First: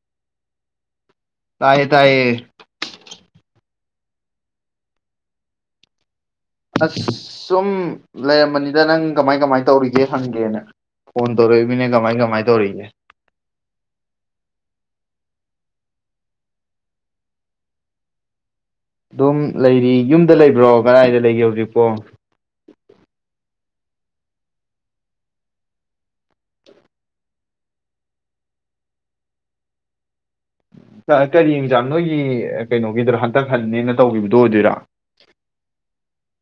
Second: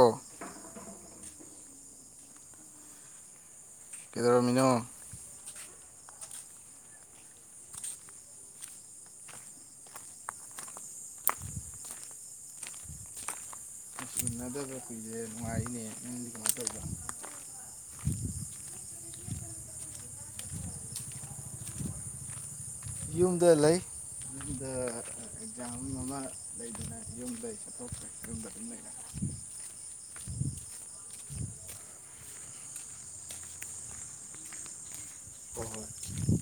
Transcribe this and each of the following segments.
ꯑꯣ ꯇꯥꯏ ꯇꯥꯏꯌꯦ ꯀꯗꯔꯥ ꯃꯤꯅ ꯑꯁ ꯁꯨꯝ ꯂꯩꯔꯝꯕꯅꯤꯗ ꯅꯪ ꯀꯃꯥꯏ ꯀꯃꯥꯏ ꯇꯧꯔꯤꯒꯦ ꯍꯪꯒꯦꯅ ꯐꯣꯟ ꯇꯧꯔꯛꯏꯃꯤꯅ ꯀꯃꯥꯏ ꯀꯃꯥꯏ ꯇꯧꯔꯤꯒꯦ ꯅꯨꯡ ꯆꯅꯗꯕ ꯀꯨꯏꯁꯦ ꯅꯨꯡꯉꯥꯏꯅꯦ ꯅꯪꯗꯤ ꯀꯃꯥꯏꯅ ꯇꯗ ꯑꯗꯨꯝ ꯂꯩꯔꯤ ꯌꯨꯝꯗ ꯂꯩꯕ꯭ꯔꯣ ꯀꯗꯥꯏꯗ ꯂꯩꯒꯦ ꯍꯧꯖꯤꯛꯄꯣ ꯌꯨꯝꯗ ꯂꯩ ꯌꯨꯝꯗ ꯑꯦꯛꯖꯥꯝ ꯑꯃ ꯂꯩꯗꯅ ꯌꯨꯝꯗ ꯆꯠꯊꯣꯛꯈ꯭ꯔꯦ ꯌꯨꯝꯗ ꯑꯗꯨꯝ ꯂꯩꯔ ꯀꯔꯤ ꯑꯦꯖꯥ ꯅꯣꯏꯒꯤ ꯀꯩꯅꯣꯒꯤꯗꯔ ꯍꯟꯇꯛ ꯍꯜꯅꯦꯅ ꯇꯧꯈꯤꯕꯗꯣ ꯑꯣꯏꯗꯣꯏꯔꯥ ꯍ ꯍꯣꯏ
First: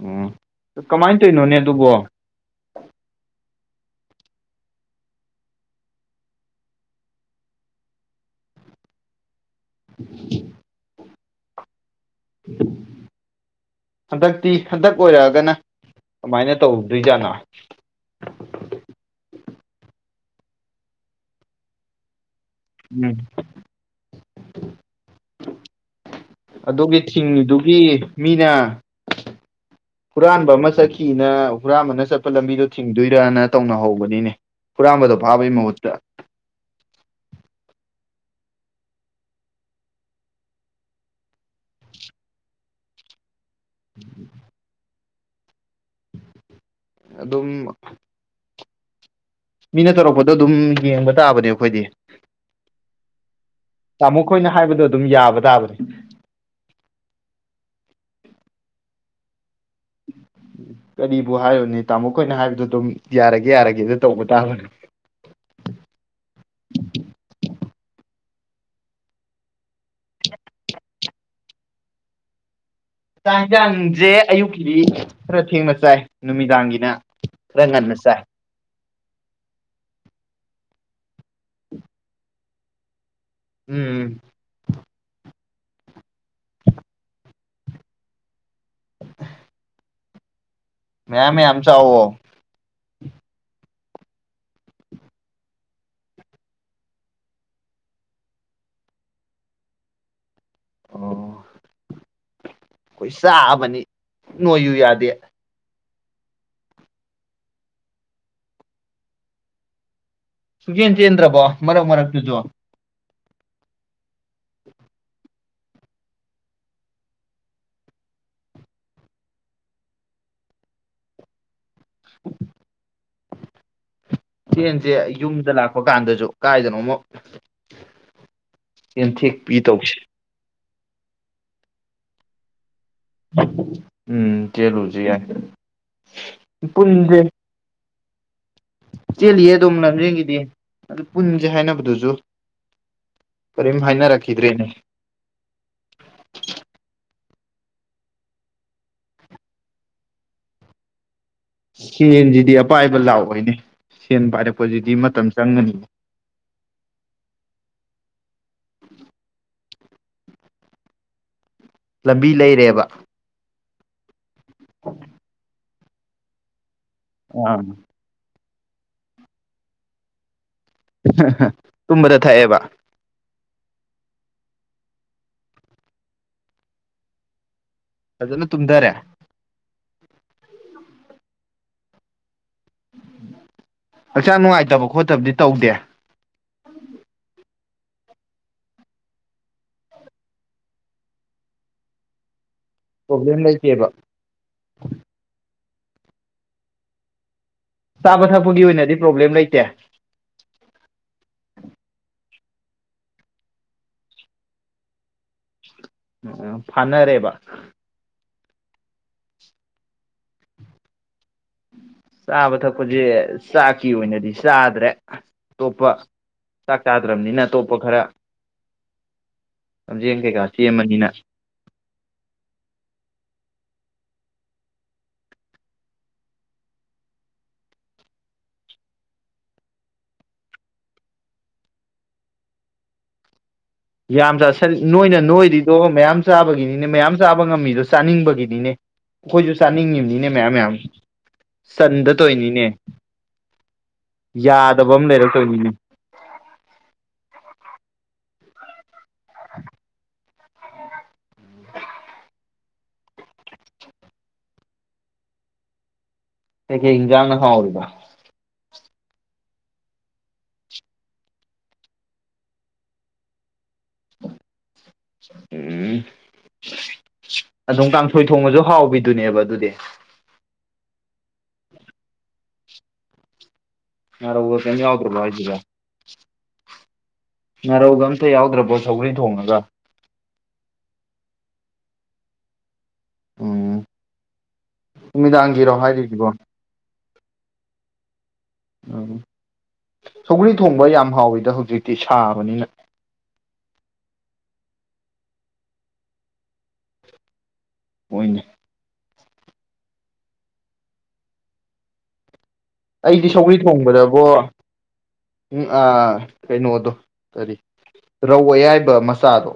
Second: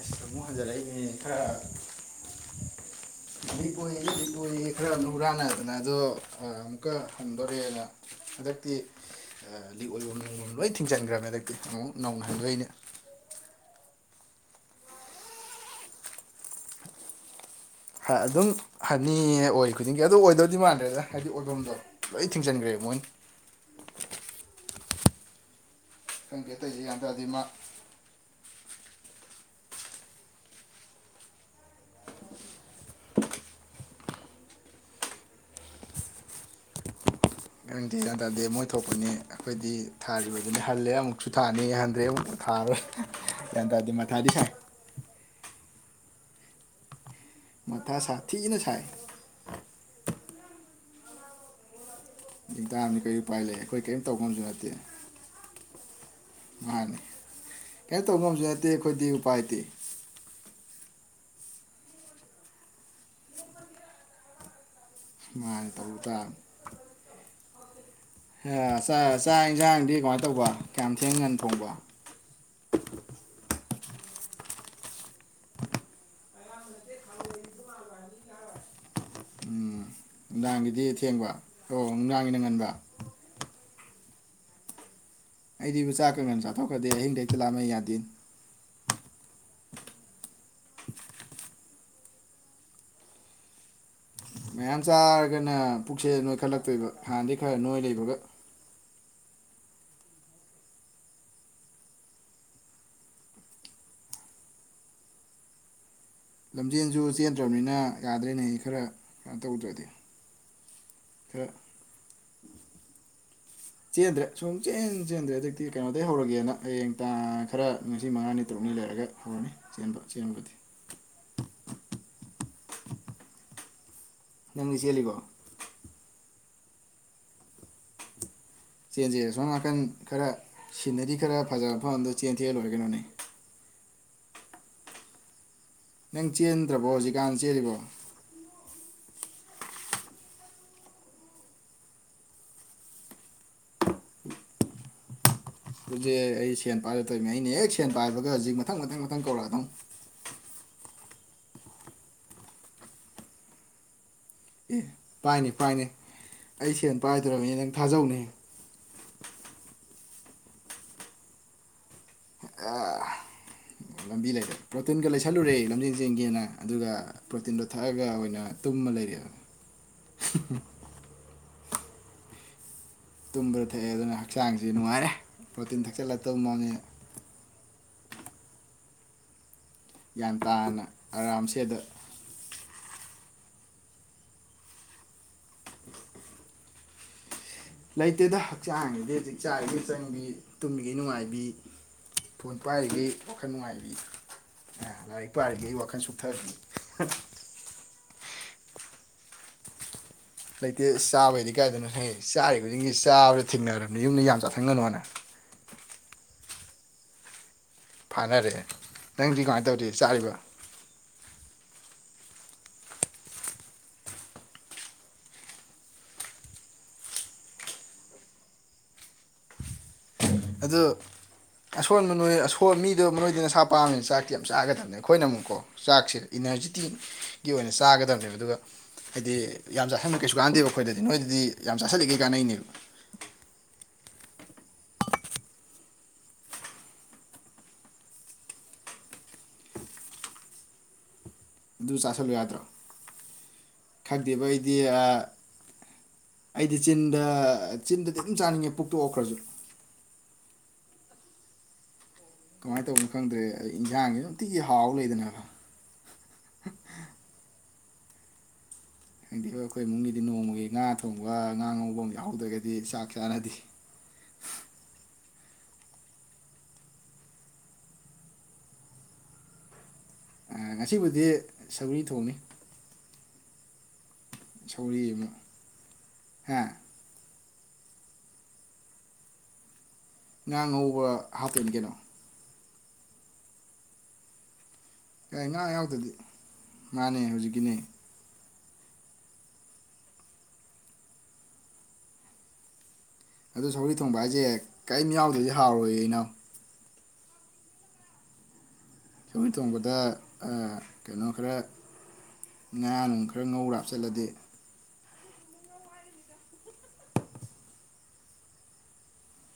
ꯑꯁ ꯎꯝ ꯑꯃꯨꯛ ꯍꯟꯖꯔꯛꯏꯦ ꯀꯃꯥꯏꯅ ꯈꯔ ꯇꯧꯔꯤꯅꯣꯅꯦ ꯑꯗꯨꯕꯣ ꯄꯨ ꯀꯣꯏꯌꯦ ꯈꯔ ꯍꯔꯥꯟꯅꯗꯅ ꯑꯗꯣ ꯑꯃꯨꯛꯀ ꯍꯪꯗꯣꯔꯑꯦꯅ ꯍꯟꯗꯛꯇꯤ ꯂꯤꯛ ꯑꯣꯏꯕ ꯂꯣꯏ ꯊꯤꯡꯖꯤꯟꯈ꯭ꯔꯃꯦ ꯈꯤ ꯅꯧꯅꯍꯟꯕ ꯑꯩꯅ ꯍꯟꯗꯛꯇꯤ ꯍꯟꯗꯛ ꯑꯣꯏꯔꯛꯑꯒꯅ ꯀꯃꯥꯏꯅ ꯇꯧꯗꯣꯏꯖꯥꯠꯅꯣ ꯑꯗꯨꯝ ꯍꯅꯤ ꯑꯣꯏ ꯈꯨꯗꯤꯡꯒꯤ ꯑꯗꯨ ꯑꯣꯏꯗꯧꯗꯤ ꯃꯥꯟꯗ꯭ꯔꯦꯗ ꯍꯥꯏꯗꯤ ꯑꯣꯏꯐꯝꯗꯣ ꯂ ꯊꯤꯡꯖꯤꯟꯈ꯭ꯔꯦ ꯃꯣꯏꯅ ꯎꯝ ꯈꯪꯗꯦ ꯇꯧꯔꯤꯁꯦ ꯒ꯭ꯌꯥꯟ ꯑꯗꯨꯒꯤ ꯇꯥꯗꯦ ꯃꯥ ꯊꯤꯡꯉꯤꯗꯨꯒꯤ ꯃꯤꯅ ꯍꯨꯔꯥꯟꯕ ꯑꯃ ꯆꯠꯈꯤꯅ ꯍꯨꯔꯥꯟꯕꯅ ꯆꯠꯄ ꯂꯝꯕꯤꯗꯣ ꯊꯤꯡꯗꯣꯏꯔꯅ ꯇꯧꯅꯍꯧꯕꯅꯤꯅꯦ ꯍꯨꯔꯥꯟꯕꯗꯣ ꯐꯥꯕꯩ ꯃꯍꯨꯠꯇ ꯈꯪꯗꯦ ꯌꯥꯟ ꯇꯥꯗꯦ ꯃꯣꯏ ꯊꯣꯛꯄꯅꯦ ꯑꯩꯈꯣꯏꯗꯤ ꯊꯥꯔꯤꯕꯗꯨꯅꯤ ꯍꯜꯂꯦ ꯑꯃꯨꯛꯁꯨ ꯊꯥꯅꯤ ꯍꯟꯗ꯭ꯔꯦ ꯑꯃꯨꯛꯇ ꯊꯥꯔꯣꯏ ꯌꯥꯗ ꯑꯗꯨꯗꯤ ꯃ ꯊꯥꯗꯤꯁꯦ ꯑꯗꯨꯝ ꯃꯊ ꯁꯥ ꯊꯤꯅ ꯁꯥꯏ ꯃꯤꯅ ꯇꯧꯔꯛꯄꯗꯣ ꯑꯗꯨꯝ ꯌꯦꯡꯕ ꯇꯥꯕꯅꯦ ꯑꯩꯈꯣꯏꯗꯤ ꯗꯥꯡꯝꯅꯤ ꯀꯔꯤ ꯎꯄꯥꯏ ꯂꯩ ꯑꯩꯈꯣꯏ ꯀꯔꯤꯝ ꯇꯥꯃꯣ ꯇꯧꯐꯝꯁꯨ ꯈꯣꯏꯅ ꯅꯠꯇꯦ ꯍꯥꯏꯕꯗꯣ ꯑꯗꯨꯝ ꯌꯥꯕ ꯇꯥꯕꯅꯦ ꯃꯥꯅꯤ ꯎꯄꯥꯏꯗꯤ ꯀꯔꯤꯕꯨ ꯍꯥꯏꯔꯨꯅꯦ ꯇꯥꯃꯣꯈꯣꯏꯅ ꯍꯥꯏꯕꯗꯨꯣ ꯑꯗꯨꯝ ꯌꯥꯔꯒꯦ ꯌꯥꯔꯒꯦꯗ ꯇꯧꯕ ꯇꯥꯕꯅꯦ ꯃꯥꯅꯤ ꯇꯧꯕ ꯇꯥꯕꯅꯤ ꯆꯥꯛ ꯌꯦꯟꯁꯥꯡꯗꯤ ꯀꯃꯥꯏꯅ ꯇꯧꯕ ꯀꯌꯥꯝ ꯊꯦꯡ ꯉꯥꯟ ꯊꯣꯡꯕ ꯆ ꯆꯥꯛ ꯌꯦꯟꯁꯥꯡꯁꯦ ꯑꯌꯨꯛꯀꯤꯗꯤ ꯈꯔ ꯊꯦꯡꯅ ꯆꯥꯏ ꯅꯨꯃꯤꯗꯥꯡꯒꯤꯅ ꯈꯔ ꯉꯟꯅ ꯆꯥꯏ ꯎꯝ ꯅꯨꯡꯗꯥꯡꯒꯤꯗꯤ ꯊꯦꯡꯕ ꯑꯣ ꯅꯨꯡꯗꯥꯡꯒꯤ ꯅꯪ ꯉꯟꯕ ꯎꯝ ꯎꯝ ꯑꯩꯗꯤꯕꯨ ꯆꯥꯛ ꯀꯉꯅ ꯆꯥꯊꯣꯛꯀꯗꯦ ꯑꯍꯤꯡꯗ ꯍꯩꯛꯇ ꯂꯥꯛꯝꯃꯩ ꯌꯥꯗꯦ ꯃꯌꯥꯝ ꯃꯌꯥꯝꯝꯆꯥ ꯑ ꯃꯌꯥꯝ ꯆꯥꯔꯒꯅ ꯄꯨꯛꯁꯦꯜ ꯅꯣꯏꯈꯠꯂꯛꯇꯣꯏꯕ ꯍꯥꯟꯅꯗꯤꯩ ꯈꯔ ꯅꯣꯏ ꯂꯩꯕꯒ ꯑꯣ ꯑꯩꯈꯣꯏ ꯆꯥꯑꯕꯅꯤ ꯅꯣꯏꯌꯨ ꯌꯥꯗꯦ ꯂꯝꯖꯦꯟꯁꯨ ꯆꯦꯟꯗ꯭ꯔꯕꯅꯤꯅ ꯌꯥꯗ꯭ꯔꯦꯅꯦ ꯈꯔ ꯀ ꯇꯧꯗ꯭ꯔꯗꯤ ꯁꯨꯛꯆꯦꯟ ꯆꯦꯟꯗ꯭ꯔꯕꯣ ꯈꯔ ꯃꯔꯛ ꯃꯔꯛꯇꯨꯁꯨ ꯆꯦꯟꯗ꯭ꯔꯦ ꯁꯨꯝ ꯆꯦꯟ ꯆꯦꯟꯗ꯭ꯔꯦ ꯍꯧꯖꯤꯛꯇꯤ ꯀꯩꯅꯣꯗꯒꯤꯩ ꯍꯧꯔꯒꯦꯅ ꯍꯌꯦꯡ ꯇꯥꯡ ꯈꯔ ꯉꯁꯤ ꯃꯉꯥꯅꯤ ꯇꯔꯨꯛꯅꯤ ꯂꯩꯔꯒ ꯍꯧꯔꯅꯤ ꯆꯦꯟꯕ ꯆꯦꯟꯕꯗꯤ ꯅꯪꯗꯤ ꯁꯦꯟꯁꯦ ꯆꯦꯜꯂꯤꯕꯣ ꯌꯨꯝꯗ ꯂꯥꯛꯄ ꯀꯥꯟꯗꯁꯨ ꯀꯥꯏꯗꯅꯣꯃꯣ ꯆꯦꯟ ꯆꯦ ꯁꯣꯝ ꯅꯥꯀꯟ ꯇꯧꯁꯦ ꯈꯔ ꯁꯤꯅꯔꯤ ꯈꯔ ꯐꯖꯕ ꯃꯐꯝꯗꯣ ꯆꯦꯟ ꯆꯦꯜ ꯂꯣꯏꯔ ꯀꯅꯣꯅꯦ ꯎꯝ ꯆꯂꯨꯖ ꯌꯥ ꯅꯪ ꯆꯦꯟꯗ꯭ꯔꯕꯣ ꯍꯧꯖꯤꯛꯀꯥꯟ ꯆꯦꯜꯂꯤꯕꯣ ꯆꯦꯜꯂꯤꯌꯦ ꯑꯗꯣꯝ ꯂꯝꯖꯤꯡꯒꯤꯗꯤ ꯑꯗꯨ ꯄꯨꯟꯁꯦ ꯍꯥꯏꯅꯕꯗꯨꯁꯨ ꯀꯔꯤꯝ ꯍꯥꯏꯅꯔꯛꯈꯤꯗ꯭ꯔꯦꯅꯦ ꯍꯧꯖꯤꯛ ꯑꯩ ꯁꯦꯟ ꯄꯥꯏꯔꯛꯇꯣꯏꯅꯤ ꯑꯩꯅ ꯍꯦꯛ ꯁꯦꯟ ꯄꯥꯏꯕꯒ ꯍꯧꯖꯤꯛ ꯃꯊꯪ ꯃꯊꯪ ꯃꯊꯪ ꯀꯧꯔꯛꯑꯗꯧ ꯁꯦꯡꯁꯤꯗꯤ ꯑꯄꯥꯏꯕ ꯂꯥꯛꯑꯣꯏꯅꯦ ꯁꯦꯟ ꯑꯦ ꯄꯥꯏꯔꯛꯄꯁꯤꯗꯤ ꯃꯇꯝ ꯄꯥꯏꯅꯦ ꯆꯪꯒꯅꯤ ꯄꯥꯏꯅꯦ ꯑꯩ ꯁꯦꯟ ꯄꯥꯏꯗ꯭ꯔꯕꯅꯤ ꯅꯪ ꯊꯥꯖꯧꯅꯦ ꯂꯝꯕꯤ ꯂꯩꯔꯦꯕ ꯂꯝꯕꯤ ꯂꯩ ꯄ꯭ꯔꯣꯇꯤꯟꯒ ꯂꯩꯁꯜꯂꯨꯔꯦ ꯂꯝꯖ ꯌꯦꯤꯡꯒꯤꯦꯅ ꯑꯗꯨꯒ ꯑꯥ ꯄ꯭ꯔꯣꯇꯤꯟꯗꯣ ꯊꯛꯑꯒ ꯑꯣꯏꯅ ꯇꯨꯝꯃ ꯂꯩꯔꯦ ꯇꯨꯝꯕꯗꯊ ꯑꯦ ꯇꯨꯝꯕꯗ ꯊꯛꯑꯦ ꯑꯗꯨꯅ ꯍꯛꯆꯥꯡꯁꯤ ꯅꯨꯡꯉꯥꯏꯔꯦ ꯄ꯭ꯔꯣꯇꯤꯟ ꯊꯛꯆꯤꯜꯂꯛꯇꯕ ꯃꯑꯣꯉꯦ ꯐꯖꯅ ꯇꯨꯝꯊꯔꯦ ꯒ꯭ꯌꯥꯟ ꯇꯥꯅ ꯑꯔꯥꯝꯁꯗ ꯍꯛꯆꯥ ꯅꯨꯡꯉꯥꯏꯇꯕ ꯈꯣꯠꯇꯕꯗꯤ ꯇꯧꯗꯦ ꯂꯩꯇꯦꯗ ꯍꯛꯆꯥꯡꯒꯤꯗꯤ ꯍꯧꯖꯤꯛ ꯆꯥꯔꯤꯈꯩ ꯆꯪꯕꯤ ꯇꯨꯝꯕꯤꯈꯩ ꯅꯨꯡꯉꯥꯏꯕꯤ ꯐꯣꯟ ꯄꯥꯏꯔꯤꯒꯦ ꯄ꯭ꯔꯣꯕ꯭ꯂꯦꯝ ꯋꯥꯈꯜ ꯂꯩꯇꯦꯕ ꯅꯨꯡꯉꯥꯏꯔꯤ ꯂꯥꯏꯔꯤꯛ ꯄꯥꯏꯔꯤꯒꯦ ꯋꯥꯈ ꯑꯈꯪꯁꯨꯊꯥ ꯆꯥꯕ ꯊꯛꯄꯒꯤ ꯑꯣꯏꯅꯗꯤ ꯄ꯭ꯔꯣꯕ꯭ꯂꯦꯝ ꯂꯩꯇꯦ ꯂꯩꯇꯦ ꯆꯥꯕꯩꯗꯤ ꯀꯥꯏꯗꯅꯣ ꯍꯦ ꯆꯥꯔꯤ ꯈꯨꯗꯤꯡꯁꯤ ꯆꯥꯕꯗ ꯊꯦꯡꯅꯔꯕꯅꯤ ꯌꯨꯝꯗ ꯌꯥꯝ ꯆꯥꯊꯪꯒꯅꯨꯅ ꯎꯝ ꯐꯅꯔꯦꯕ ꯀꯥꯟꯅꯔꯑꯦ ꯅꯪꯗꯤ ꯀꯃꯥꯏꯅ ꯇꯧꯗꯦ ꯆꯥꯔꯤꯕ ꯆꯥꯕ ꯊꯛꯄꯁꯦ ꯆꯥꯛꯀꯤ ꯑꯣꯏꯅꯗꯤ ꯆꯥꯗ꯭ꯔꯦ ꯑꯇꯣꯞꯄ ꯆꯥꯛ ꯆꯥꯗ꯭ꯔꯕꯅꯤꯅ ꯑꯇꯣꯞꯄ ꯈꯔ ꯂꯝꯖ ꯑꯗꯨ ꯑꯁꯣꯟꯕ ꯅꯣꯏ ꯑꯁ ꯃꯤꯗꯣ ꯃꯔꯣꯏꯗ ꯅꯁꯥ ꯄꯥꯝꯃꯤꯁꯦ ꯆꯥꯛꯇꯤ ꯌꯥꯝ ꯆꯥꯒꯗꯕꯅꯦ ꯑꯩꯈꯣꯏꯅ ꯑꯃꯨꯛꯀꯣ ꯆꯥꯛꯁꯦ ꯏꯅꯔꯖꯤꯇꯤꯒꯤ ꯑꯣꯏꯅ ꯆꯥꯒꯗꯕꯅꯦꯕ ꯑꯗꯨꯒ ꯍꯥꯏꯗꯤ ꯌꯥꯝ ꯆꯥꯁꯟꯕ ꯀꯩꯁꯨ ꯀꯥꯟꯅꯗꯦꯕ ꯑꯩꯈꯣꯏꯗꯗꯤ ꯅꯣꯏꯗꯗꯤ ꯌꯥꯝ ꯆꯥꯥꯁꯜꯂꯤꯒꯦ ꯀꯥꯟꯅꯩꯅꯦꯕ ꯌꯥꯝ ꯆ ꯅꯣꯏꯅ ꯅꯣꯏꯔꯤꯗꯣ ꯃꯌꯥꯝ ꯆꯥꯕꯒꯤꯅꯤꯅꯦ ꯃꯌꯥꯝ ꯆꯥꯕ ꯉꯝꯃꯤꯗꯣ ꯆꯥꯅꯤꯡꯕꯒꯤꯅꯤꯅꯦ ꯑꯩꯈꯣꯏꯁꯨ ꯆꯥꯅꯤꯡꯉꯤꯕꯅꯤꯅꯦ ꯃꯌꯥꯝ ꯃꯌꯥꯝ ꯑꯗꯨ ꯆꯟꯗ ꯆꯥꯥꯁꯜꯂꯨ ꯌꯥꯗ꯭ꯔꯣ ꯇꯧꯔꯤꯅꯤꯅꯦ ꯈꯪꯗꯦꯕ ꯑꯩꯗꯤ ꯌꯥꯗꯕ ꯑꯃ ꯂꯩꯔꯛꯇꯣꯏꯅꯤꯅꯦ ꯑꯩꯗꯤ ꯆꯤꯟꯗ ꯆꯤꯟꯗꯗꯤ ꯑꯗꯨꯝ ꯆꯥꯅꯤꯡꯉꯦ ꯄꯨꯛꯇꯣꯛꯑꯈ꯭ꯔꯁꯨ ꯀꯃꯥꯏꯅ ꯇꯧꯕꯅꯣ ꯈꯪꯗ꯭ꯔꯦ ꯏꯟꯁꯥꯡꯒꯤ ꯅꯨꯡꯇꯤꯒꯤ ꯍꯥꯎ ꯂꯩꯗꯅꯀ ꯑꯩ ꯀꯦ ꯏꯤꯡꯖꯥꯡꯅ ꯍꯥꯎꯔꯤꯕ ꯍꯥꯏꯪꯗꯤ ꯑꯩꯈꯣꯏ ꯏꯃꯨꯡꯒꯤꯗꯤ ꯅꯣꯡꯃꯒꯤ ꯉꯥ ꯊꯣꯡꯕ ꯉꯥ ꯉꯧꯕ ꯑꯃ ꯌꯥꯎꯍꯧꯗ꯭ꯔꯒꯗꯤ ꯆꯥꯛ ꯆꯥꯅꯗꯤꯦ ꯎꯝ ꯑꯗꯨꯝ ꯀꯥꯡꯊꯣꯏ ꯊꯣꯡꯕꯁꯨ ꯍꯥꯎꯕꯤꯗꯨꯅꯦꯕ ꯑꯗꯨꯗꯤ ꯉꯁꯤꯕꯨꯗꯤ ꯁꯎꯔꯤ ꯊꯣꯡꯅꯤ ꯌꯥꯔ ꯆꯅ ꯁꯧꯒ꯭ꯔꯤ ꯌꯥꯎꯗ꯭ꯔꯂ ꯑꯃ ꯍꯥꯏꯗꯂ ꯍꯥ ꯉꯅꯥꯔꯧꯕ ꯑꯝꯇ ꯌꯥꯎꯗ꯭ꯔꯕꯣ ꯁꯧꯟ ꯊꯣꯡꯂꯒ ꯉꯥ ꯉꯧꯕ ꯍꯥꯞꯄꯅꯤ ꯀꯩꯅꯣ ꯑꯣ ꯀꯥꯏ ꯉꯥ ꯅꯨꯃꯤꯗꯥꯡꯒꯤꯔꯣ ꯌꯥꯎꯗꯗꯤ ꯍꯥꯏꯔꯤꯕꯣ ꯃꯥꯅꯦ ꯍꯧꯖꯤꯛꯀꯤꯅꯦ ꯎꯝ ꯁꯧꯒ꯭ꯔꯤ ꯊꯣꯡꯕ ꯌꯥꯝ ꯍꯥꯎꯋꯤꯗ ꯍꯧꯖꯤꯛꯇꯤ ꯁꯥꯕꯅꯤꯅ ꯑꯗꯣ ꯁꯧꯔꯤ ꯊꯣꯡꯕ ꯍꯥꯏꯁꯦ ꯀꯔꯤꯝ ꯌꯥꯎꯗꯗꯤ ꯍꯥꯎꯔꯣꯏꯏ ꯑꯩꯅꯣ ꯅ ꯁꯣꯏ ꯊꯣꯡꯕꯗ ꯀꯩꯅꯣ ꯈꯔ ꯉꯥ ꯅꯨꯡ ꯑꯩꯗꯤ ꯈꯔ ꯁꯧꯔꯤ ꯉꯧꯔ ꯊꯣꯡꯕꯗꯕꯣ ꯍꯥꯞꯆꯜꯂꯗꯤ ꯎꯝ ꯑꯥ ꯀꯩꯅꯣꯗꯣ ꯀꯔꯤ ꯔꯧꯌꯥꯏꯕ ꯃꯆꯥꯗꯣ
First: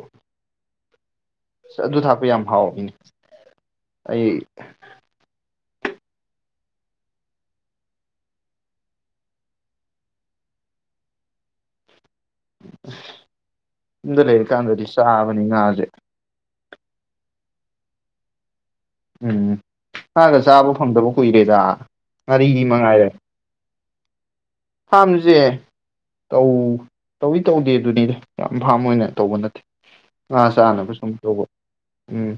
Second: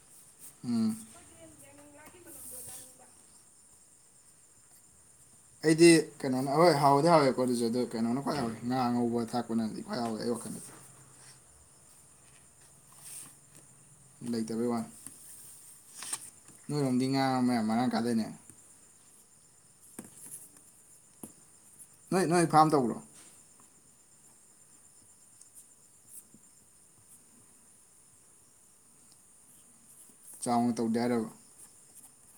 ꯎꯝ ꯑꯗꯨ ꯊꯥꯛꯄ ꯌꯥꯝ ꯍꯥꯎꯕ ꯃꯤꯅꯤ ꯑꯩ ꯑꯩꯗꯤ ꯀꯩꯅꯣꯅ ꯍꯣꯏ ꯍꯥꯎꯗꯤ ꯍꯥꯎꯋꯦꯀꯣ ꯑꯗꯨꯁꯨ ꯑꯗꯨꯗꯣ ꯀꯩꯅꯣꯅ ꯈ꯭ꯋꯥ ꯍꯥꯎꯋꯦ ꯉꯥ ꯉꯧꯕ ꯊꯥꯛꯄꯅꯗꯤ ꯈ꯭ꯋꯥꯏ ꯍꯥꯎꯋꯦ ꯑꯩ ꯋꯥꯈꯜꯗꯗꯤ [inaudible] ꯏꯟꯗ ꯂꯩꯇꯕꯩ ꯂꯩꯔꯀꯥꯟꯗꯗꯤ ꯋꯥꯅꯤ ꯆꯥꯕꯅꯤ ꯉꯥꯁꯦ ꯅꯣꯏꯔꯣꯝꯗꯤ ꯉꯥꯡꯔꯝꯃꯦꯌꯥꯝ ꯃꯔꯥꯡ ꯀꯥꯗꯅꯦ ꯎꯝ ꯍꯒ ꯆꯥꯕ ꯐꯪꯗꯕ ꯀꯨꯏꯔꯦꯗ ꯅꯣꯏ ꯅꯣꯏ ꯉꯥꯔꯤꯒꯤ ꯐꯥꯝ ꯇꯧꯕ꯭ꯔꯣ ꯃꯉꯥꯏꯔꯦ ꯐꯥꯝꯁꯦ ꯇꯧ ꯇꯧꯏꯤ ꯇꯧꯗꯦ ꯑꯗꯨꯅꯤꯅꯦ ꯌꯥꯝ ꯐꯥꯝ ꯑꯣꯏꯅ ꯇꯧꯕ ꯅꯠꯇꯦ ꯑꯥ ꯆꯥꯎꯅ ꯆꯅ ꯄ ꯇꯧꯗꯦ ꯁ ꯇꯧꯕ ꯎꯝ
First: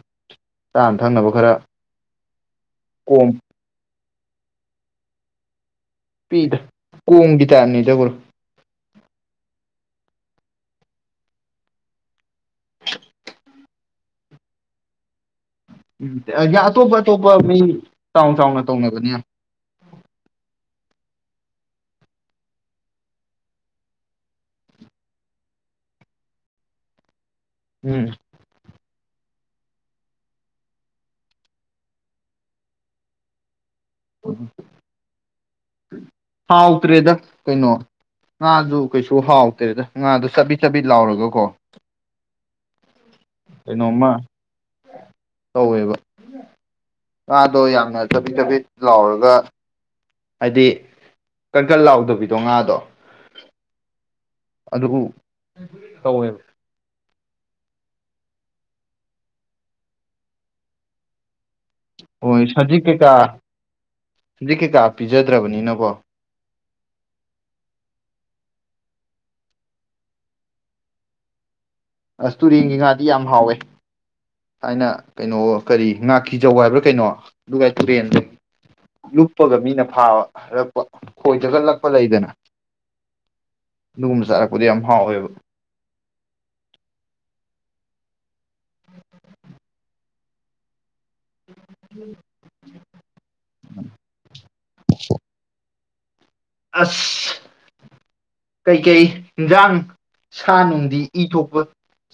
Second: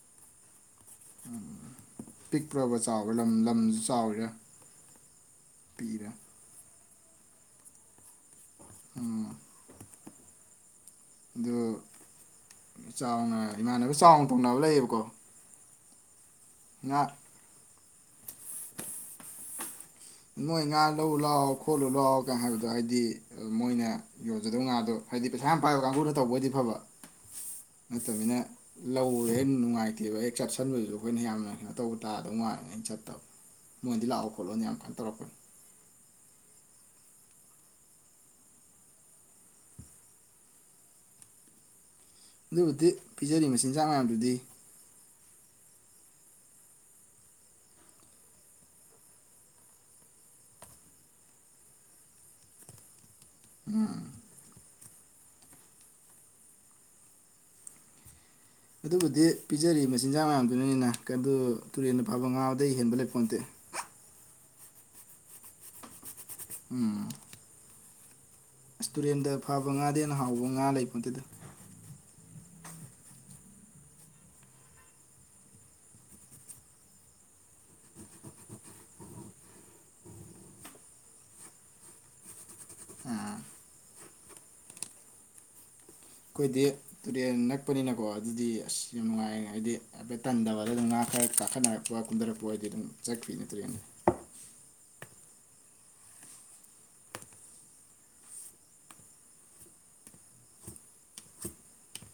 ꯆꯥꯅ ꯊꯛꯅꯕ ꯎꯝ ꯈꯔ ꯄꯤꯛꯄ꯭ꯔꯕ ꯆꯥꯎꯔꯦ ꯂꯝ ꯀꯣꯝ ꯂꯝꯁꯨ ꯆꯥꯎꯔꯦ ꯄ ꯄꯤꯗ ꯀꯣꯡꯒꯤ ꯇꯥꯏꯞꯅꯤꯗꯕꯨ꯭ꯔꯣ ꯎꯝ ꯑꯗꯨ ꯆꯥꯎꯉ ꯏꯃꯥꯟꯅꯕ ꯆꯥꯎꯅ ꯇꯣꯡꯅꯕ ꯂꯩꯌꯦꯕꯀꯣ ꯎꯝ ꯑꯇꯣꯞ ꯉꯥ ꯑꯇꯣꯞꯄ ꯃꯤ ꯆꯥꯎ ꯆꯥꯎꯅ ꯇꯧꯅꯕꯅꯤ ꯑ ꯅꯣꯏ ꯉꯥ ꯂꯧ ꯂꯥꯛꯑꯣ ꯈꯣꯠꯂꯨ ꯂꯥꯛꯑꯣ ꯀ ꯍꯥꯏꯕꯗꯣ ꯍꯥꯏꯗꯤ ꯃꯣꯏꯅ ꯌꯣꯟꯖꯗꯧ ꯉꯥꯗꯣ ꯍꯥꯏꯗꯤ ꯄꯩꯁꯥ ꯌꯥꯝ ꯄꯥꯏꯕ ꯀꯥꯡꯒꯨꯅ ꯇꯧꯕꯗꯤ ꯐꯕ ꯎꯝ ꯍꯇꯣ ꯃꯤ ꯂꯧꯔ ꯍꯦꯟꯅ ꯅꯨꯡꯉꯥꯏꯇꯦꯕ ꯍꯦꯛ ꯆꯠꯁꯟꯕꯗꯨꯁꯨ ꯑꯩꯈꯣꯏꯅ ꯌꯥꯝꯅ ꯀꯩꯅꯣ ꯇꯧꯕ ꯇꯥꯗꯧ ꯃꯥꯥꯟꯜꯂꯤꯉ ꯑꯩꯅ ꯆꯠꯇꯕ ꯃꯣꯏꯗꯤ ꯂꯥꯛꯑꯣ ꯈꯣꯂꯣꯅ ꯌꯥꯝ ꯈꯜꯂꯤ ꯍꯥꯎꯇ꯭ꯔꯦꯗ ꯀꯩꯅꯣ ꯉꯥꯁꯨ ꯀꯩꯁꯨ ꯍꯥꯎꯇ꯭ꯔꯦꯗ ꯉꯥꯗꯣ ꯆꯥꯕꯤ ꯆꯥꯕꯤ ꯂꯥꯎꯔꯒꯀꯣ ꯑꯗꯨ ꯍꯧꯗꯤ ꯄꯤꯖꯔꯤꯕ ꯃꯆꯤꯟꯖꯥꯛ ꯀꯩꯅꯣꯝꯃ ꯃꯌꯥꯝꯗꯨꯗꯤ ꯇꯧꯋꯦꯕ ꯉꯥꯗꯣ ꯌꯥꯝꯅ ꯆꯄꯤꯠ ꯆꯕꯤꯠ ꯂꯥꯎꯔꯒ ꯍꯥꯏꯗꯤ ꯀꯟꯀꯟ ꯂꯥꯎꯗꯕꯤꯗꯣ ꯉꯥꯗꯣ ꯎꯝ ꯑꯗꯨꯕꯨ ꯀꯧꯋꯦꯕ ꯑꯗꯨꯕꯨꯗꯤ ꯄꯤꯖꯔꯤꯕ ꯃꯆꯤꯟꯖꯥꯛ ꯃꯌꯥꯝꯗꯨꯅꯅꯤꯅ ꯇꯨꯔꯦꯜꯟꯅ ꯐꯕ ꯉꯥꯕꯗꯒꯤ ꯍꯦꯟꯕ ꯂꯩꯄ ꯅꯠꯇꯦ ꯍꯧꯖꯤꯛ ꯀꯩꯀꯥ ꯄꯤꯖꯗ꯭ꯔꯕꯅꯤꯅꯀꯣ ꯎꯝ ꯔꯁꯇꯨꯔꯦꯟꯗ ꯐꯕ ꯉꯥꯗꯦꯅ ꯍꯥꯎꯕ ꯉꯥ ꯂꯩꯕ ꯑꯗꯨꯗ ꯑꯁ ꯇꯨꯔꯦꯟꯒꯤ ꯉꯥꯗꯤ ꯌꯥꯝ ꯍꯥꯎꯋꯦ ꯊꯥꯏꯅ ꯀꯩꯅꯣ ꯀꯔꯤ ꯉꯥꯀꯤꯤꯖꯧ ꯍꯥꯏꯕ꯭ꯔꯥ ꯀꯩꯅꯣ ꯑꯗꯨꯒ ꯇꯨꯔꯦꯟꯗ ꯂꯨꯞꯄꯒ ꯃꯤꯅ ꯐꯥꯕꯔꯛꯄ ꯈꯣꯏ ꯆꯒꯠꯂꯛꯄ ꯂꯩꯗꯅ ꯑꯥ ꯑꯗꯨꯒꯨꯝꯕ ꯆꯥꯔꯛꯄꯗ ꯌꯥꯝ ꯍꯥꯎꯋꯦꯕ ꯑꯩꯈꯣꯏꯗꯤ ꯇꯨꯔꯦꯟ ꯅꯛꯄꯅꯤꯅꯀꯣ ꯑꯗꯨꯗꯤ ꯑꯁ ꯌꯥꯝ ꯅꯨꯡꯉꯥꯏ ꯍꯥꯏꯗꯤ ꯍꯥꯏꯐꯦꯠ ꯇꯟꯗꯕꯗ ꯑꯗꯨꯝ ꯉꯥ ꯈꯔ ꯀꯥꯈꯠꯅꯔꯛꯄ ꯀꯨꯟꯊꯔꯛꯄ ꯍꯥꯏꯗꯤ ꯑꯗꯨꯝ ꯆꯠꯈꯤꯕ ꯅꯠꯇ꯭ꯔꯦꯅꯦ ꯑꯁ ꯀꯩꯀꯩ ꯏꯟꯖꯥꯡ ꯁꯥ ꯅꯨꯡꯗꯤ ꯏ ꯊꯣꯛꯄ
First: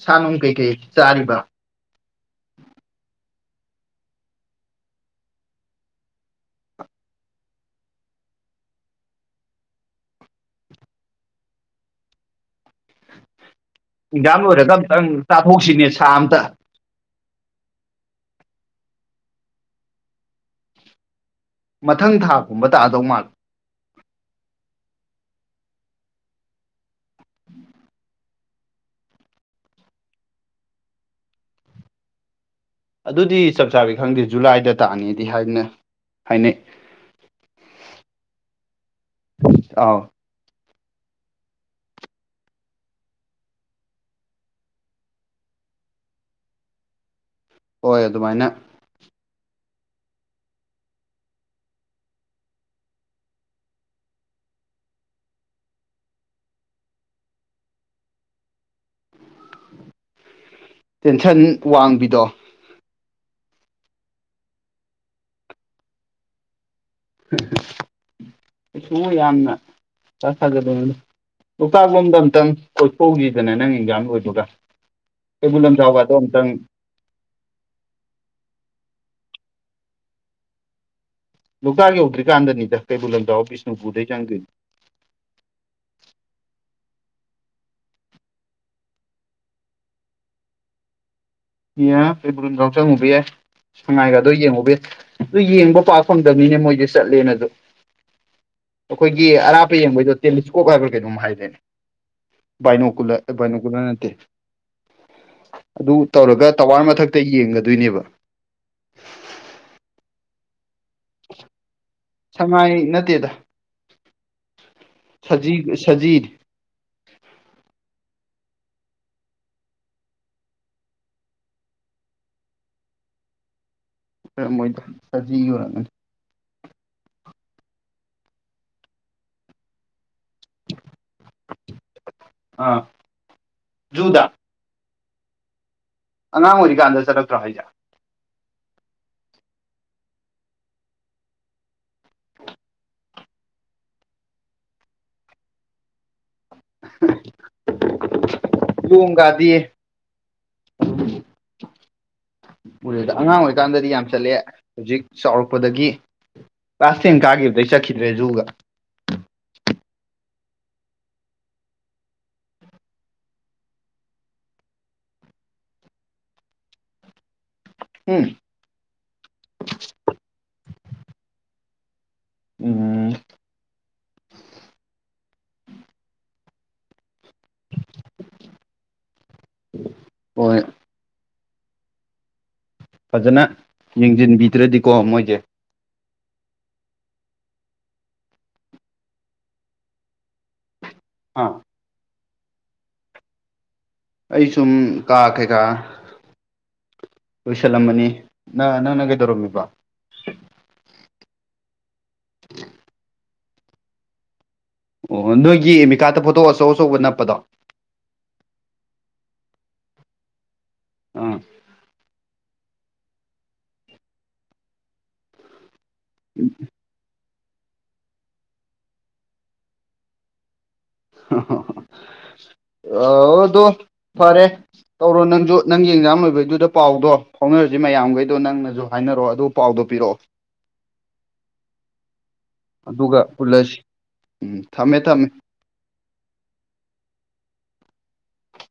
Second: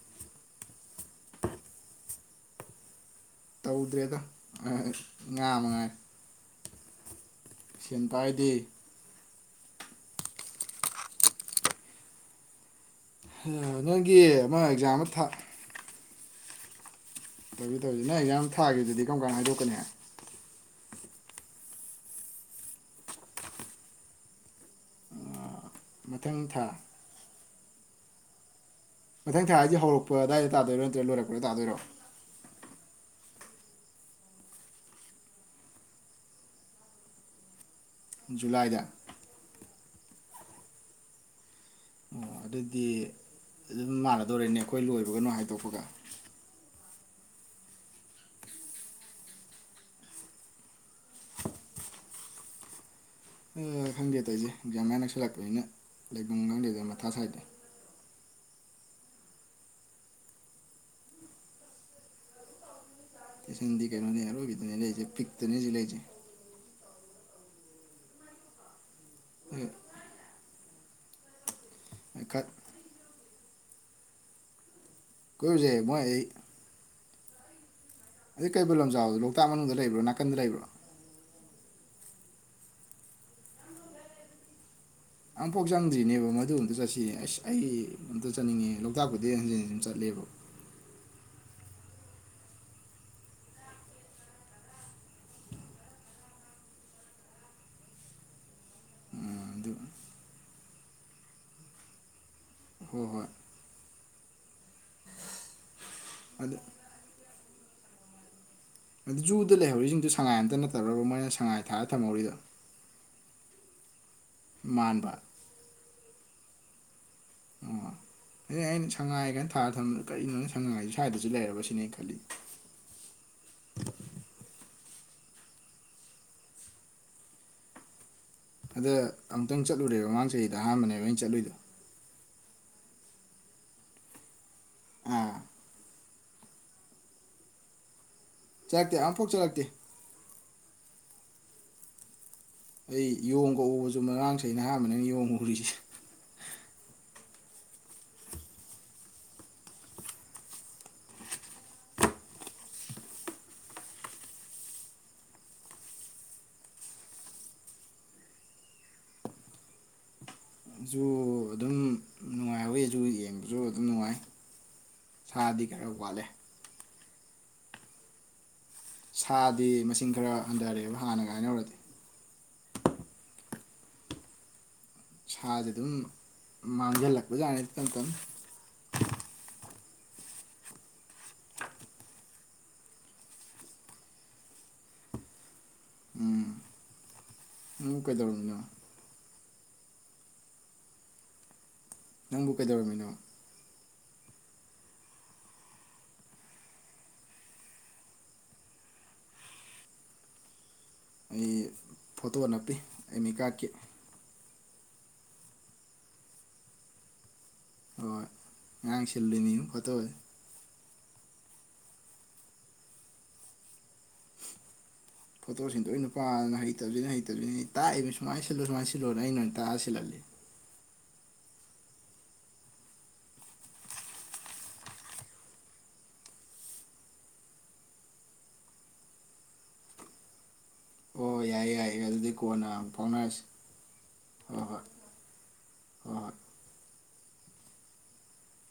ꯁꯥ ꯅꯨꯡ ꯀꯩꯀꯩ ꯆꯥꯔꯤꯕ ꯇꯧꯗ꯭ꯔꯦꯗꯣ ꯉꯥꯃꯉꯥꯏ ꯁꯦꯟꯇꯥꯏꯗꯦ ꯅꯪꯒꯤ ꯏꯟꯖꯥꯡ ꯂ ꯑꯃ ꯑꯦꯛꯖꯥꯝ ꯑꯣꯏꯔꯒꯝꯇꯪ ꯑꯃ ꯊꯥ ꯇꯥꯊꯣꯛꯁꯤꯅꯦꯁꯦ ꯁꯍꯝꯗ ꯇꯧꯁꯤ ꯇꯧꯁꯤ ꯅꯪ ꯌꯥꯝ ꯊꯥꯈꯤꯕꯗꯨꯗꯤ ꯀꯔꯝ ꯀꯥꯟꯅ ꯍꯥꯏꯗꯣꯛꯀꯅꯤ ꯃꯊꯪ ꯊꯥꯒꯨꯝꯕ ꯇꯥꯗꯧ ꯃꯥꯂ ꯃꯊꯪ ꯊꯥ ꯃꯊꯪ ꯊꯥ ꯍꯥꯏꯁꯤꯦ ꯍꯧꯔꯛꯄ ꯑꯗꯥꯋꯥꯏꯗ ꯇꯥꯗꯣꯏꯔꯣ ꯅꯠꯇ꯭ꯔꯒ ꯂꯣꯏꯔꯛꯄꯗ ꯇꯥꯗꯣꯏꯔꯣ ꯑꯗꯨꯗꯤ ꯆꯞ ꯆꯥꯕꯤ ꯈꯪꯗꯦ ꯖꯨꯂꯥꯏꯗ ꯇꯥꯛꯅꯤꯗꯤ ꯍꯥꯏꯗꯅ ꯍꯥꯏꯅꯩ ꯖꯨꯂꯥꯏꯗ ꯑꯥꯎ ꯑꯣ ꯑꯗꯨꯗꯤ ꯑꯗꯨꯝ ꯃꯥꯟꯅꯗꯧꯔꯦꯅꯦ ꯑꯩꯈꯣꯏ ꯂꯣꯏꯕꯒꯅꯣ ꯍꯥꯏꯗꯣꯛꯄꯒ ꯍꯣꯏ ꯑꯗꯨꯃꯥꯏꯅ ꯑ ꯈꯪꯗꯦ ꯇꯧꯁꯦ ꯑꯦꯛꯖꯥꯃꯥꯏ ꯅꯛꯁꯤꯜꯂꯛꯄꯅꯤꯅ ꯂꯩꯐꯝ ꯈꯪꯗꯦꯗ ꯃꯊꯥ ꯁꯥꯏꯗꯠꯇꯦ ꯇꯦꯟꯁꯟ ꯋꯥꯡꯕꯤꯗꯣ ꯀꯩꯅꯅꯦꯔꯣꯏꯅꯤ ꯂꯩꯦ ꯄꯤꯅꯤ ꯂꯩꯦ ꯁ ꯌꯥꯝꯅ ꯆꯥꯛꯊꯒꯗꯅꯤ ꯂꯣꯛꯀꯥꯛ ꯂꯣꯝꯗ ꯈꯠ ꯑꯝꯇꯪ ꯀꯣꯏꯄꯣꯛꯒꯤ ꯐꯅ ꯅꯪ ꯑꯦꯟꯖꯥꯝ ꯑꯣꯏꯣꯏꯗꯨꯒ ꯀꯣꯏꯔꯨꯁꯦ ꯑꯩꯕꯨꯂꯂꯝ ꯃꯣꯏ ꯆꯥꯎꯕꯗꯣ ꯑꯩ ꯑꯇꯪ ꯑꯗꯩꯕꯨꯜ ꯂꯝꯖꯥꯎꯗꯣ ꯂꯣꯛꯇꯥꯛ ꯃꯅꯨꯡꯗ ꯂꯩꯕ꯭ꯔꯣ ꯅꯥꯀꯟꯗ ꯂꯩꯕ꯭ꯔꯣ ꯂꯣꯛꯇꯥꯛ ꯌꯧꯗ꯭ꯔꯤꯀꯥꯟꯗꯅꯤꯗ ꯀꯩꯕꯨꯜ ꯂꯝꯖꯥꯎ ꯕꯤꯁꯅꯨꯕꯨꯗꯩ ꯆꯪꯒꯅꯤ ꯑꯃꯨꯐꯥꯎ ꯆꯪꯗ꯭ꯔꯤꯅꯦꯕ ꯃꯗꯨ ꯑꯝꯇ ꯆꯠꯁꯤ ꯑꯁ ꯑꯩ ꯑꯝꯇ ꯆꯠꯅꯤꯡꯉꯦ ꯂꯣꯛꯇꯥꯛꯄꯨꯗꯤ ꯍꯟꯖꯤꯟ ꯍꯟꯖꯤꯟ ꯆꯠꯂꯦꯕ ꯑꯦꯕ ꯌꯥꯎ ꯆꯪꯉꯨꯕ ꯌꯥꯏ ꯁꯉꯥꯏꯒꯗꯣ ꯌꯦꯡꯉꯨꯕ ꯌꯥꯏ ꯑꯗꯨ ꯌꯦꯡꯕ ꯄꯥꯛ ꯐꯪꯗꯕꯅꯤꯅꯦ ꯃꯣꯏꯁꯦ ꯆꯠꯂꯦꯅ ꯑꯗꯨ ꯑꯩꯈꯣꯏꯒꯤ ꯑꯗꯨ ꯑꯔꯥꯞꯄ ꯌꯦꯡꯕꯩꯗꯣ ꯇꯦꯂꯤꯁꯀꯣꯞ ꯍꯥꯏꯕ꯭ꯔꯥ ꯀꯩꯩꯅꯣꯝ ꯍꯥꯏꯔꯦꯅꯦ ꯍꯣꯏ ꯕꯥꯏꯅꯣꯀꯨꯂ ꯍꯣꯏ ꯕꯥꯏꯅꯣꯀꯨꯂꯔ ꯅꯠꯇꯦ ꯑꯗꯨ ꯇꯧꯔꯒ ꯑꯗꯨ ꯇꯋꯥꯏ ꯃꯊꯛ ꯑ ꯇ ꯌꯦꯡꯒꯗꯣꯏꯅꯦꯕ ꯑꯗꯨ ꯖꯨꯗ ꯂꯩꯍꯧꯔꯤꯁꯤꯡꯗꯨ ꯁꯉꯥꯏ ꯑꯝꯇ ꯅꯠ ꯇꯧꯔꯒ ꯃꯣꯏꯅ ꯁꯉꯥꯏ ꯊꯥꯔ ꯊꯝ ꯁꯉꯥꯏ ꯅꯠꯇꯦꯗ ꯃꯥꯟꯕ ꯁꯖꯤ ꯁꯖꯤ ꯍꯥ ꯑꯩꯅ ꯑꯩꯅ ꯁꯉꯥꯏ ꯀꯥꯏꯅ ꯊꯥꯔ ꯊꯝꯕꯗ ꯀꯔꯤꯅꯣꯅꯦ ꯁꯉꯥꯏꯁꯤ ꯁ꯭ꯋꯥꯏꯗꯁꯨ ꯂꯩꯔꯕ ꯁꯤꯅꯦ ꯑꯩ ꯈꯜꯂꯤ ꯃꯣꯏꯗꯣ ꯁꯖꯤ ꯑꯣꯏꯔꯝꯒꯅꯤ ꯑꯗ ꯑꯃꯨꯛꯇꯪ ꯆꯠꯂꯨꯔꯦꯕ ꯃꯃꯥꯡ ꯁꯤꯗ ꯑꯍꯥꯟꯕꯅꯦ ꯑꯩ ꯆꯠꯂꯨꯏꯗꯣ ꯑꯥ ꯖꯨꯗꯥ ꯑꯥ ꯑꯉꯥꯡ ꯑꯣꯏꯔꯤꯀꯥꯟꯗ ꯆꯠꯂꯛꯇ꯭ꯔꯣ ꯍꯥꯏꯖꯦ? ꯆꯛꯇꯦ ꯑꯝꯐꯥꯎ ꯆꯠꯂꯛꯇꯦ ꯑꯩ ꯌꯣꯡꯒ ꯎꯕꯁꯨ ꯃꯔꯥꯡ ꯆꯍꯤꯅ ꯑꯍꯥꯟꯕꯅꯦ ꯑꯩꯅꯥ ꯌꯣꯡ ꯑꯨꯔꯤꯁꯦ꯫ ꯌꯣꯡ ꯀꯗꯤ [unintelligible] ꯑꯔꯦꯗ, ꯑꯉꯥꯡ ꯑꯣꯏꯔꯤ ꯀꯥꯟꯗꯗꯤ ꯌꯥꯝ ꯆꯠꯂꯦ ꯍꯧꯖꯤꯛ ꯆꯥꯎꯔꯛꯄꯗꯒꯤ ꯀ꯭ꯂꯥꯁ ꯇꯦꯟ ꯀꯥꯈꯤꯕꯗꯩ ꯆꯠꯈꯤꯗ꯭ꯔꯦ ꯖꯨꯒꯥ ꯖꯨ ꯑꯗꯨꯝ ꯅꯨꯡꯉꯥꯏꯍꯧꯋꯤ ꯖꯨ ꯌꯦꯡꯕꯁꯨ ꯑꯗꯨꯝ ꯅꯨꯡꯉꯥꯏ ꯁꯥꯗꯤ ꯈꯔ ꯋꯥꯠꯂꯦ ꯎꯝ ꯁꯥꯗꯤ ꯃꯁꯤꯡ ꯈꯔ ꯍꯟꯊꯥꯔꯦꯕ ꯍꯥꯟꯅꯒꯥ ꯍꯥꯏꯅꯔꯨꯔꯗꯤ꯫ ꯎꯝ ꯁꯥꯁꯦ ꯑꯗꯨꯝ ꯃꯥꯡꯖꯜꯂꯛꯄ ꯖꯥꯅꯤꯗ ꯇꯝ ꯇꯝꯅ ꯍꯣꯏ ꯐꯖꯅ ꯌꯦꯡꯁꯤꯟꯕꯤꯗ꯭ꯔꯗꯤꯀꯣ ꯃꯣꯏꯁꯦ ꯎꯝ ꯎꯝ ꯀꯩꯗꯧꯔꯤꯅꯣ? ꯑꯥ ꯅꯪꯕꯨ ꯀꯩꯗꯧꯔꯝꯃꯤꯅꯣ? ꯑꯩ ꯁꯨꯝ ꯀꯥ ꯀꯩꯀꯥ ꯂꯣꯏꯁꯤꯜꯂꯝꯕꯅꯤ ꯅꯥ ꯅꯪꯅ ꯀꯩꯗꯧꯔꯝꯃꯤꯕ? ꯑꯩ ꯐꯣꯇꯣ ꯅꯞꯄꯤ ꯑꯃꯤ ꯀꯥꯔꯠꯀꯤ ꯑꯣ ꯅꯣꯏꯒꯤ ꯑꯦꯃꯤꯀꯥꯗ ꯐꯣꯇꯣ ꯑꯆꯧ ꯑꯆꯧꯕ ꯅꯞꯄꯗꯣ? ꯍꯣꯏ ꯉꯔꯥꯡ ꯁꯤꯜꯂꯨꯏꯅꯤ ꯎꯝ ꯐꯇꯣ ꯑꯥ ꯐꯇꯣ ꯁꯤꯡ ꯂꯣꯏ ꯅꯨꯄꯥꯗꯨꯅ ꯍꯩꯇꯕꯁꯤꯅ ꯍꯩ ꯑꯗꯨꯒꯤ ꯇꯥꯛꯏꯕꯅꯤ, ꯁꯨꯃꯥꯏꯅ ꯁꯤꯜꯂꯨ ꯁꯨꯃꯥꯏꯅ ꯁꯤꯜꯂꯣꯅ ꯑꯩꯅ ꯑꯣꯏꯅ ꯇꯥꯛꯑ ꯁꯤꯜꯍꯜꯂꯤꯅꯤ [unintelligible] ꯑꯥ ꯗꯣ ꯐꯔꯦ ꯇꯧꯔꯣ ꯅꯪꯁꯨ ꯅꯪ ꯌꯦꯟꯖꯝ ꯂꯣꯏꯕꯩꯗꯨꯗ ꯄꯥꯎꯗꯣ ꯐꯥꯎꯅꯔꯁꯤ ꯃꯌꯥꯝꯈꯩꯗꯣ ꯅꯪꯅꯁꯨ ꯍꯥꯏꯅꯔꯛꯑꯣ ꯑꯗꯨꯒ ꯄꯥꯎꯗꯣ ꯄꯤꯔꯛꯑꯣ꯫ ꯑꯣ ꯌꯥꯏꯌꯦ ꯌꯥꯏꯌꯦ ꯑꯗꯨꯗꯤ ꯀꯣꯟꯅ ꯑꯃꯨ ꯑꯗꯨꯒ ꯐꯥꯎꯅꯔꯁꯤ ꯄꯨꯜꯂꯁꯤ ꯍꯣꯏ ꯎꯝ ꯍꯣꯏ ꯊꯝꯃꯦ ꯊꯝꯃꯦ ꯍꯣꯏ ꯍꯣꯏ